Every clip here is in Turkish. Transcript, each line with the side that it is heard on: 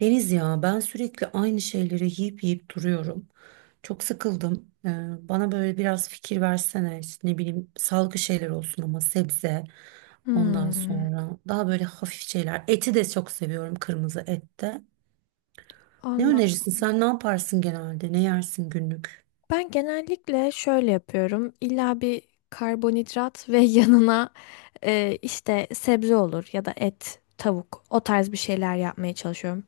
right: Deniz ya ben sürekli aynı şeyleri yiyip yiyip duruyorum. Çok sıkıldım. Bana böyle biraz fikir versene. İşte ne bileyim sağlıklı şeyler olsun ama sebze. Ondan
left: Hmm,
right: sonra daha böyle hafif şeyler. Eti de çok seviyorum kırmızı ette. Ne
left: Allah.
right: önerirsin? Sen ne yaparsın genelde? Ne yersin günlük?
left: Ben genellikle şöyle yapıyorum. İlla bir karbonhidrat ve yanına işte sebze olur ya da et, tavuk o tarz bir şeyler yapmaya çalışıyorum.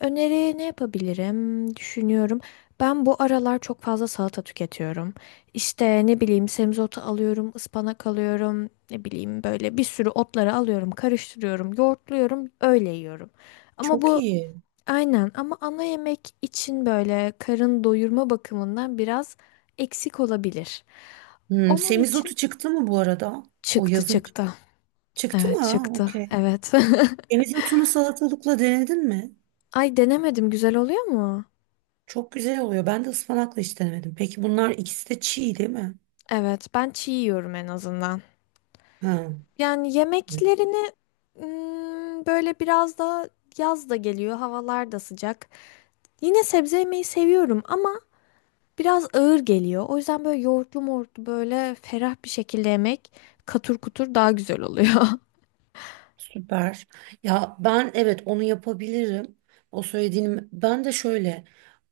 left: Öneri ne yapabilirim? Düşünüyorum. Ben bu aralar çok fazla salata tüketiyorum. İşte ne bileyim semizotu alıyorum, ıspanak alıyorum, ne bileyim böyle bir sürü otları alıyorum, karıştırıyorum, yoğurtluyorum, öyle yiyorum. Ama
right: Çok
left: bu
right: iyi.
left: Aynen ama ana yemek için böyle karın doyurma bakımından biraz eksik olabilir.
right: Hmm,
left: Onun için
right: semizotu çıktı mı bu arada? O
left: çıktı
right: yazın
left: çıktı.
right: çıktı mı?
left: Evet
right: Ha,
left: çıktı.
right: okey.
left: Evet.
right: Semizotunu salatalıkla denedin mi?
left: Ay denemedim, güzel oluyor mu?
right: Çok güzel oluyor. Ben de ıspanakla hiç denemedim. Peki bunlar ikisi de çiğ değil mi?
left: Evet, ben çiğ yiyorum en azından.
right: Ha,
left: Yani
right: evet.
left: yemeklerini böyle biraz da yaz da geliyor, havalar da sıcak. Yine sebze yemeyi seviyorum ama biraz ağır geliyor. O yüzden böyle yoğurtlu mortlu böyle ferah bir şekilde yemek, katur kutur, daha güzel oluyor.
right: Süper. Ya ben evet onu yapabilirim. O söylediğim ben de şöyle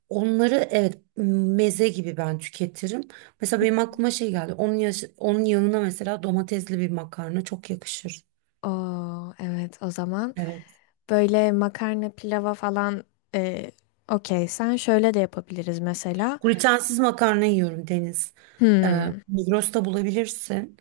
right: onları evet meze gibi ben tüketirim. Mesela benim aklıma şey geldi. Onun yanına mesela domatesli bir makarna çok yakışır.
left: Oo, evet, o zaman
right: Evet.
left: böyle makarna pilava falan, e, okey, sen şöyle de yapabiliriz mesela.
right: Glutensiz makarna yiyorum Deniz.
left: Hmm.
right: Migros'ta bulabilirsin.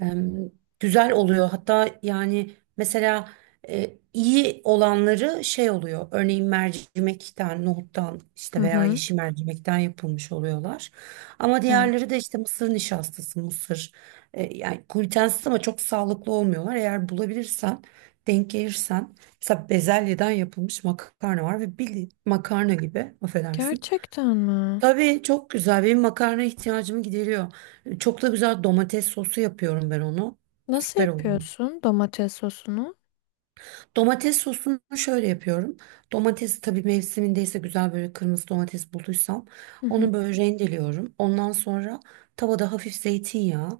right: em, güzel oluyor. Hatta yani mesela iyi olanları şey oluyor. Örneğin mercimekten, nohuttan
left: Hı
right: işte veya
left: hı.
right: yeşil mercimekten yapılmış oluyorlar. Ama
left: Evet.
right: diğerleri de işte mısır nişastası, mısır yani glutensiz ama çok sağlıklı olmuyorlar. Eğer bulabilirsen, denk gelirsen mesela bezelyeden yapılmış makarna var ve bildiğin makarna gibi affedersin.
left: Gerçekten mi?
right: Tabii çok güzel. Benim makarna ihtiyacımı gideriyor. Çok da güzel domates sosu yapıyorum ben onu.
left: Nasıl
right: Süper oluyor.
left: yapıyorsun domates sosunu?
right: Domates sosunu şöyle yapıyorum. Domatesi tabii mevsimindeyse güzel böyle kırmızı domates bulduysam
left: Hı hı.
right: onu böyle rendeliyorum. Ondan sonra tavada hafif zeytinyağı,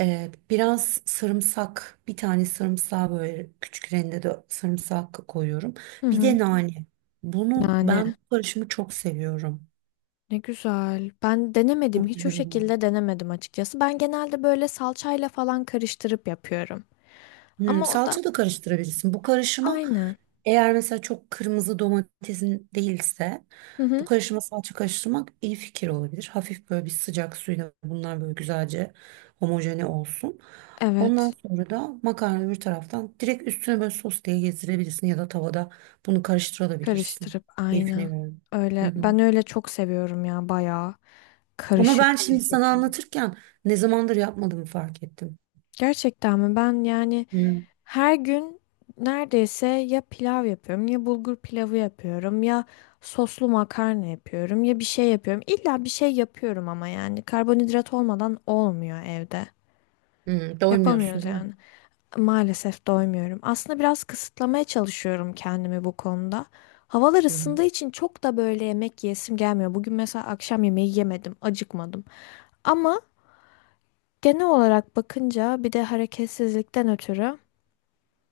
right: biraz sarımsak, bir tane sarımsağı böyle küçük rendede sarımsak koyuyorum.
left: Hı
right: Bir
left: hı.
right: de nane. Bunu
left: Nane.
right: ben bu karışımı çok seviyorum.
left: Ne güzel. Ben denemedim.
right: Çok
left: Hiç o
right: güzel oluyor.
left: şekilde denemedim açıkçası. Ben genelde böyle salçayla falan karıştırıp yapıyorum.
right: Hmm,
left: Ama o da
right: salça da karıştırabilirsin. Bu karışıma
left: aynı.
right: eğer mesela çok kırmızı domatesin değilse
left: Hı
right: bu
left: hı.
right: karışıma salça karıştırmak iyi fikir olabilir. Hafif böyle bir sıcak suyla bunlar böyle güzelce homojene olsun. Ondan
left: Evet.
right: sonra da makarna bir taraftan direkt üstüne böyle sos diye gezdirebilirsin ya da tavada bunu karıştırabilirsin.
left: Karıştırıp,
right: Keyfine
left: aynen.
right: göre. Hı
left: Öyle,
right: hı.
left: ben öyle çok seviyorum ya, bayağı
right: Ama ben
left: karışık bir
right: şimdi sana
left: şekilde.
right: anlatırken ne zamandır yapmadığımı fark ettim.
left: Gerçekten mi? Ben yani
right: Hı.
left: her gün neredeyse ya pilav yapıyorum, ya bulgur pilavı yapıyorum, ya soslu makarna yapıyorum, ya bir şey yapıyorum. İlla bir şey yapıyorum ama yani karbonhidrat olmadan olmuyor evde.
right: Hı, doymuyorsun
left: Yapamıyoruz
right: değil mi?
left: yani. Maalesef doymuyorum. Aslında biraz kısıtlamaya çalışıyorum kendimi bu konuda. Havalar
right: Hı.
left: ısındığı için çok da böyle yemek yesim gelmiyor. Bugün mesela akşam yemeği yemedim, acıkmadım. Ama genel olarak bakınca bir de hareketsizlikten ötürü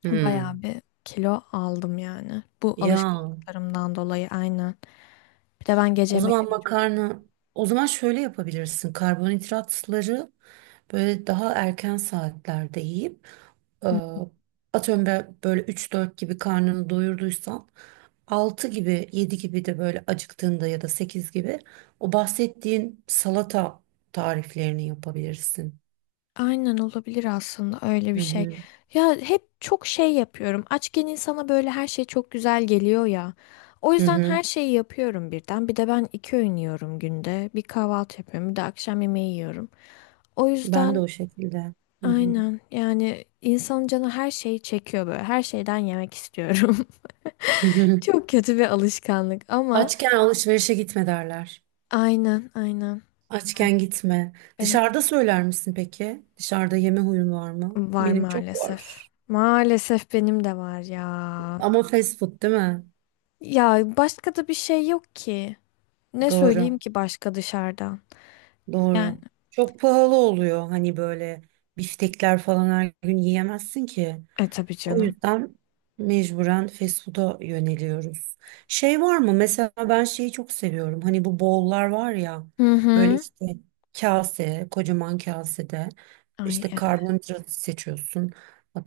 right: Hı.
left: bayağı bir kilo aldım yani. Bu
right: Ya.
left: alışkanlıklarımdan dolayı, aynen. Bir de ben gece
right: O
left: yemek
right: zaman
left: yemedim.
right: makarna, o zaman şöyle yapabilirsin. Karbonhidratları böyle daha erken saatlerde yiyip e, atıyorum ben böyle üç dört gibi karnını doyurduysan 6 gibi 7 gibi de böyle acıktığında ya da 8 gibi o bahsettiğin salata tariflerini yapabilirsin.
left: Aynen, olabilir aslında öyle bir
right: Hı
left: şey.
right: hı.
left: Ya hep çok şey yapıyorum. Açken insana böyle her şey çok güzel geliyor ya. O
right: Hı
left: yüzden
right: hı.
left: her şeyi yapıyorum birden. Bir de ben 2 öğün yiyorum günde. Bir kahvaltı yapıyorum, bir de akşam yemeği yiyorum. O
right: Ben de
left: yüzden
right: o şekilde. Hı hı.
left: aynen yani insanın canı her şeyi çekiyor böyle. Her şeyden yemek istiyorum. Çok kötü bir alışkanlık ama
right: Açken alışverişe gitme derler.
left: aynen, aynen.
right: Açken gitme.
left: Ben
right: Dışarıda söyler misin peki? Dışarıda yeme huyun var mı?
left: var
right: Benim çok
left: maalesef.
right: var.
left: Maalesef benim de var ya.
right: Ama fast food değil mi?
left: Ya başka da bir şey yok ki. Ne söyleyeyim
right: Doğru.
left: ki başka dışarıdan? Yani
right: Doğru. Çok pahalı oluyor. Hani böyle biftekler falan her gün yiyemezsin ki.
left: tabii
right: O
left: canım.
right: yüzden mecburen fast food'a yöneliyoruz. Şey var mı? Mesela ben şeyi çok seviyorum. Hani bu bowl'lar var ya.
left: Hı
right: Böyle
left: hı.
right: işte kase, kocaman kasede
left: Ay
right: işte
left: evet.
right: karbonhidratı seçiyorsun.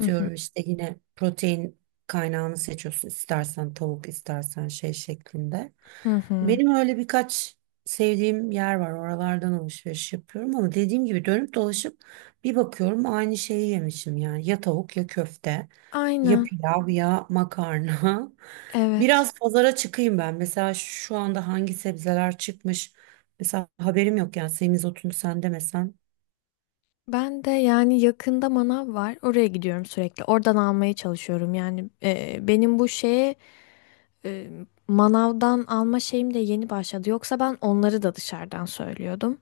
left: Hı hı.
right: işte yine protein kaynağını seçiyorsun. İstersen tavuk, istersen şey şeklinde.
left: Hı hı.
right: Benim öyle birkaç sevdiğim yer var. Oralardan alışveriş yapıyorum ama dediğim gibi dönüp dolaşıp bir bakıyorum aynı şeyi yemişim yani. Ya tavuk ya köfte. Ya
left: Aynen.
right: pilav ya makarna.
left: Evet.
right: Biraz pazara çıkayım ben. Mesela şu anda hangi sebzeler çıkmış? Mesela haberim yok yani semizotunu sen demesen.
left: Ben de yani yakında manav var. Oraya gidiyorum sürekli. Oradan almaya çalışıyorum. Yani benim bu şeye, e, manavdan alma şeyim de yeni başladı. Yoksa ben onları da dışarıdan söylüyordum.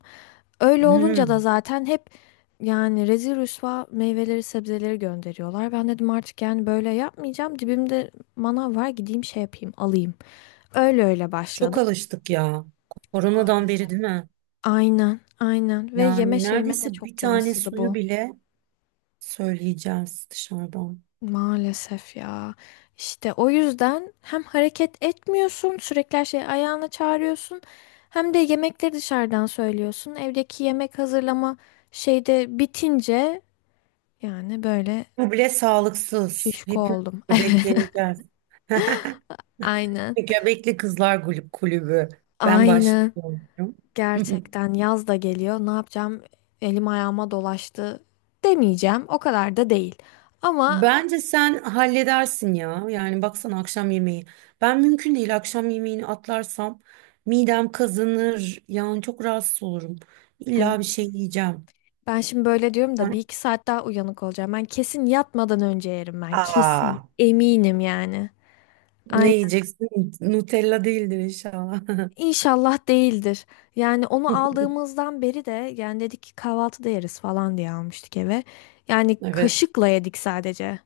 left: Öyle olunca da
right: Hmm,
left: zaten hep yani rezil rüsva meyveleri sebzeleri gönderiyorlar. Ben dedim artık yani böyle yapmayacağım. Dibimde manav var, gideyim şey yapayım alayım. Öyle öyle
right: çok
left: başladım.
right: alıştık ya. Koronadan beri
left: Maalesef.
right: değil mi?
left: Aynen, aynen ve yeme
right: Yani
left: şeyime de
right: neredeyse bir
left: çok
right: tane
left: yansıdı
right: suyu
left: bu.
right: bile söyleyeceğiz dışarıdan.
left: Maalesef ya. İşte o yüzden hem hareket etmiyorsun, sürekli her şeyi ayağına çağırıyorsun. Hem de yemekleri dışarıdan söylüyorsun. Evdeki yemek hazırlama şeyde bitince, yani böyle
right: Bu bile sağlıksız.
left: şişko
right: Hepimiz
left: oldum. Evet,
right: göbekleneceğiz.
left: aynen.
right: Göbekli Kızlar Kulübü. Ben
left: Aynen.
right: başlıyorum.
left: Gerçekten yaz da geliyor. Ne yapacağım? Elim ayağıma dolaştı demeyeceğim. O kadar da değil. Ama
right: Bence sen halledersin ya. Yani baksana akşam yemeği. Ben mümkün değil akşam yemeğini atlarsam midem kazanır. Yani çok rahatsız olurum.
left: hani
right: İlla bir şey yiyeceğim.
left: ben şimdi böyle diyorum da bir
right: Sen
left: iki saat daha uyanık olacağım. Ben kesin yatmadan önce yerim ben. Kesin.
right: Aa,
left: Eminim yani.
right: Ne
left: Aynen.
right: yiyeceksin? Nutella değildir inşallah.
left: İnşallah değildir. Yani onu aldığımızdan beri de, yani dedik ki kahvaltıda yeriz falan diye almıştık eve. Yani
right: Evet.
left: kaşıkla yedik sadece.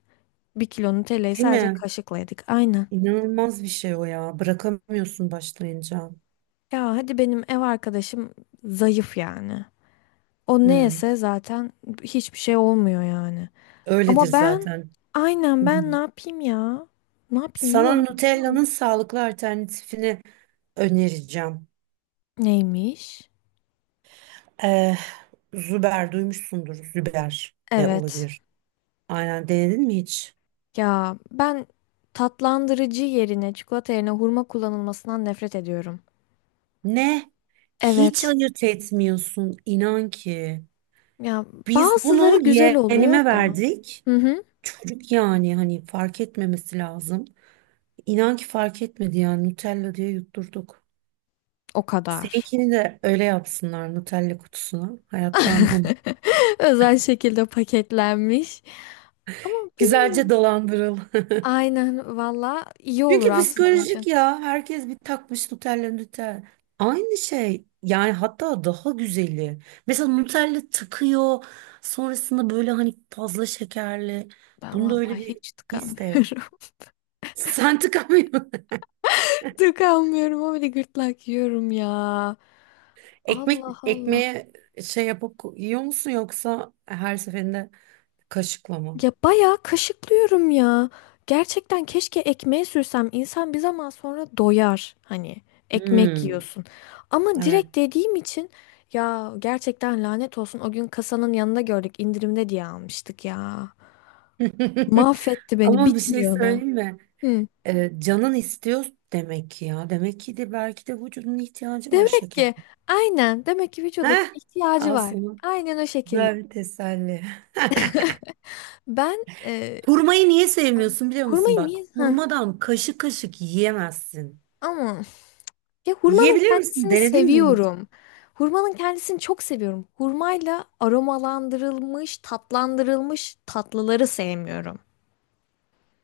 left: Bir kilo Nutella'yı
right: Değil
left: sadece
right: mi?
left: kaşıkla yedik. Aynen.
right: İnanılmaz bir şey o ya. Bırakamıyorsun başlayınca.
left: Ya hadi benim ev arkadaşım zayıf yani. O ne
right: Hmm.
left: yese zaten hiçbir şey olmuyor yani.
right: Öyledir
left: Ama ben,
right: zaten.
left: aynen,
right: Hı hı.
left: ben ne yapayım ya? Ne yapayım, yiyor
right: Sana
left: muyum?
right: Nutella'nın sağlıklı alternatifini önereceğim.
left: Neymiş?
right: Eh, Züber duymuşsundur. Züber de
left: Evet.
right: olabilir. Aynen denedin mi hiç?
left: Ya ben tatlandırıcı yerine, çikolata yerine hurma kullanılmasından nefret ediyorum.
right: Ne? Hiç
left: Evet.
right: ayırt etmiyorsun inan ki.
left: Ya
right: Biz
left: bazıları
right: bunu
left: güzel oluyor
right: yeğenime
left: da.
right: verdik.
left: Hı hı.
right: Çocuk yani hani fark etmemesi lazım. İnan ki fark etmedi yani Nutella diye yutturduk.
left: O kadar.
right: Seninkini de öyle yapsınlar Nutella kutusuna. Hayatta anlamı.
left: Özel şekilde paketlenmiş. Ama bilmiyorum.
right: Güzelce dolandırıl.
left: Aynen, valla iyi olur
right: Çünkü
left: aslında benim için.
right: psikolojik ya. Herkes bir takmış Nutella Nutella. Aynı şey. Yani hatta daha güzeli. Mesela Nutella takıyor. Sonrasında böyle hani fazla şekerli.
left: Ben
right: Bunda
left: vallahi
right: öyle bir
left: hiç
right: his de yok.
left: tıkanmıyorum.
right: Sen tıkamıyorsun.
left: Tıkanmıyorum ama bir de gırtlak yiyorum ya.
right: Ekmek,
left: Allah Allah.
right: ekmeğe şey yapıp yiyor musun yoksa her seferinde kaşıkla mı?
left: Ya bayağı kaşıklıyorum ya. Gerçekten keşke ekmeğe sürsem. İnsan bir zaman sonra doyar. Hani ekmek
right: Hmm,
left: yiyorsun. Ama
right: evet.
left: direkt dediğim için ya gerçekten lanet olsun. O gün kasanın yanında gördük, indirimde diye almıştık ya. Mahvetti beni,
right: Ama bir şey
left: bitmiyor da.
right: söyleyeyim mi?
left: Hı.
right: Canın istiyor demek ki ya. Demek ki de belki de vücudun ihtiyacı var
left: Demek
right: şeker.
left: ki, aynen, demek ki vücudumun
right: Heh,
left: ihtiyacı
right: al
left: var.
right: sana.
left: Aynen o şekilde.
right: Güzel bir teselli.
left: Ben
right: Hurmayı niye sevmiyorsun biliyor musun
left: hurmayı
right: bak?
left: niye, ha,
right: Hurmadan kaşık kaşık yiyemezsin.
left: ama ya hurmanın
right: Yiyebilir misin?
left: kendisini
right: Denedin mi hiç?
left: seviyorum. Hurmanın kendisini çok seviyorum. Hurmayla aromalandırılmış, tatlandırılmış tatlıları sevmiyorum.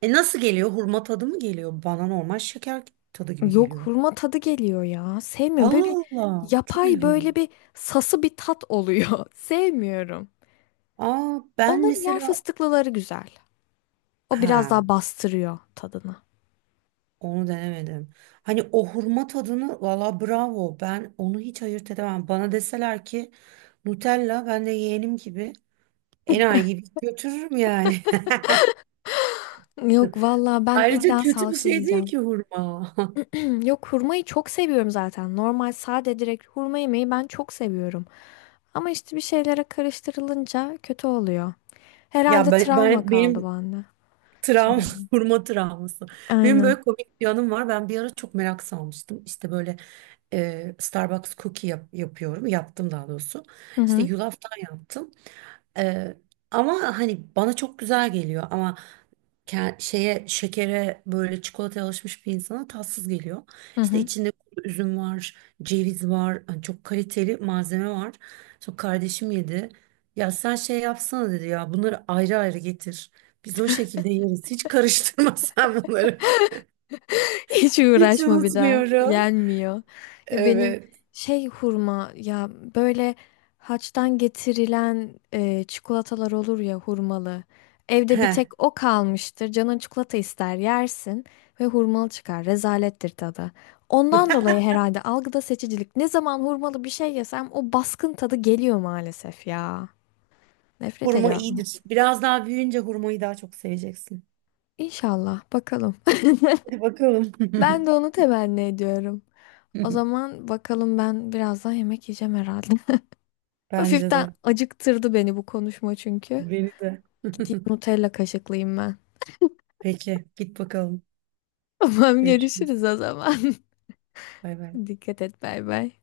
right: E nasıl geliyor? Hurma tadı mı geliyor? Bana normal şeker tadı gibi
left: Yok,
right: geliyor.
left: hurma tadı geliyor ya. Sevmiyorum. Böyle bir
right: Allah Allah. Çok
left: yapay,
right: ilginç.
left: böyle bir sası bir tat oluyor. Sevmiyorum.
right: Aa, ben
left: Onların yer
right: mesela
left: fıstıklıları güzel. O biraz
right: ha
left: daha bastırıyor tadını.
right: onu denemedim. Hani o hurma tadını valla bravo. Ben onu hiç ayırt edemem. Bana deseler ki Nutella ben de yeğenim gibi enayi gibi götürürüm yani.
left: Yok valla, ben
right: Ayrıca
left: illa
right: kötü bir
left: sağlıksız
right: şey değil
left: yiyeceğim.
right: ki hurma.
left: Yok, hurmayı çok seviyorum zaten. Normal sade direkt hurma yemeği ben çok seviyorum. Ama işte bir şeylere karıştırılınca kötü oluyor.
right: Ya
left: Herhalde
right: ben,
left: travma
right: ben
left: kaldı
right: benim
left: bende. Şey.
right: travma hurma travması. Benim
left: Aynen.
right: böyle komik bir anım var. Ben bir ara çok merak salmıştım. İşte böyle Starbucks cookie yapıyorum. Yaptım daha doğrusu.
left: Hı
right: İşte
left: hı.
right: yulaftan yaptım. E, ama hani bana çok güzel geliyor ama ke- şeye şekere böyle çikolataya alışmış bir insana tatsız geliyor.
left: Hı
right: İşte
left: hı.
right: içinde kuru üzüm var, ceviz var, hani çok kaliteli malzeme var. Sonra kardeşim yedi. Ya sen şey yapsana dedi ya bunları ayrı ayrı getir. Biz o şekilde yeriz. Hiç karıştırma sen bunları.
left: Hiç
right: Hiç
left: uğraşma bir daha.
right: unutmuyorum.
left: Yenmiyor. Ya benim
right: Evet.
left: şey, hurma ya, böyle haçtan getirilen çikolatalar olur ya hurmalı. Evde bir
right: He,
left: tek o kalmıştır. Canın çikolata ister yersin ve hurmalı çıkar. Rezalettir tadı. Ondan dolayı herhalde algıda seçicilik. Ne zaman hurmalı bir şey yesem o baskın tadı geliyor maalesef ya. Nefret
right: hurma
left: ediyorum.
right: iyidir. Biraz daha büyüyünce hurmayı daha çok seveceksin.
left: İnşallah bakalım.
right: Hadi bakalım.
left: Ben de onu temenni ediyorum. O zaman bakalım, ben birazdan yemek yiyeceğim herhalde.
right: Bence
left: Hafiften
right: de.
left: acıktırdı beni bu konuşma çünkü.
right: Beni de.
left: Gideyim Nutella kaşıklayayım ben.
right: Peki, git bakalım.
left: Tamam,
right: Görüşürüz.
left: görüşürüz o zaman.
right: Bay bay.
left: Dikkat et, bay bay.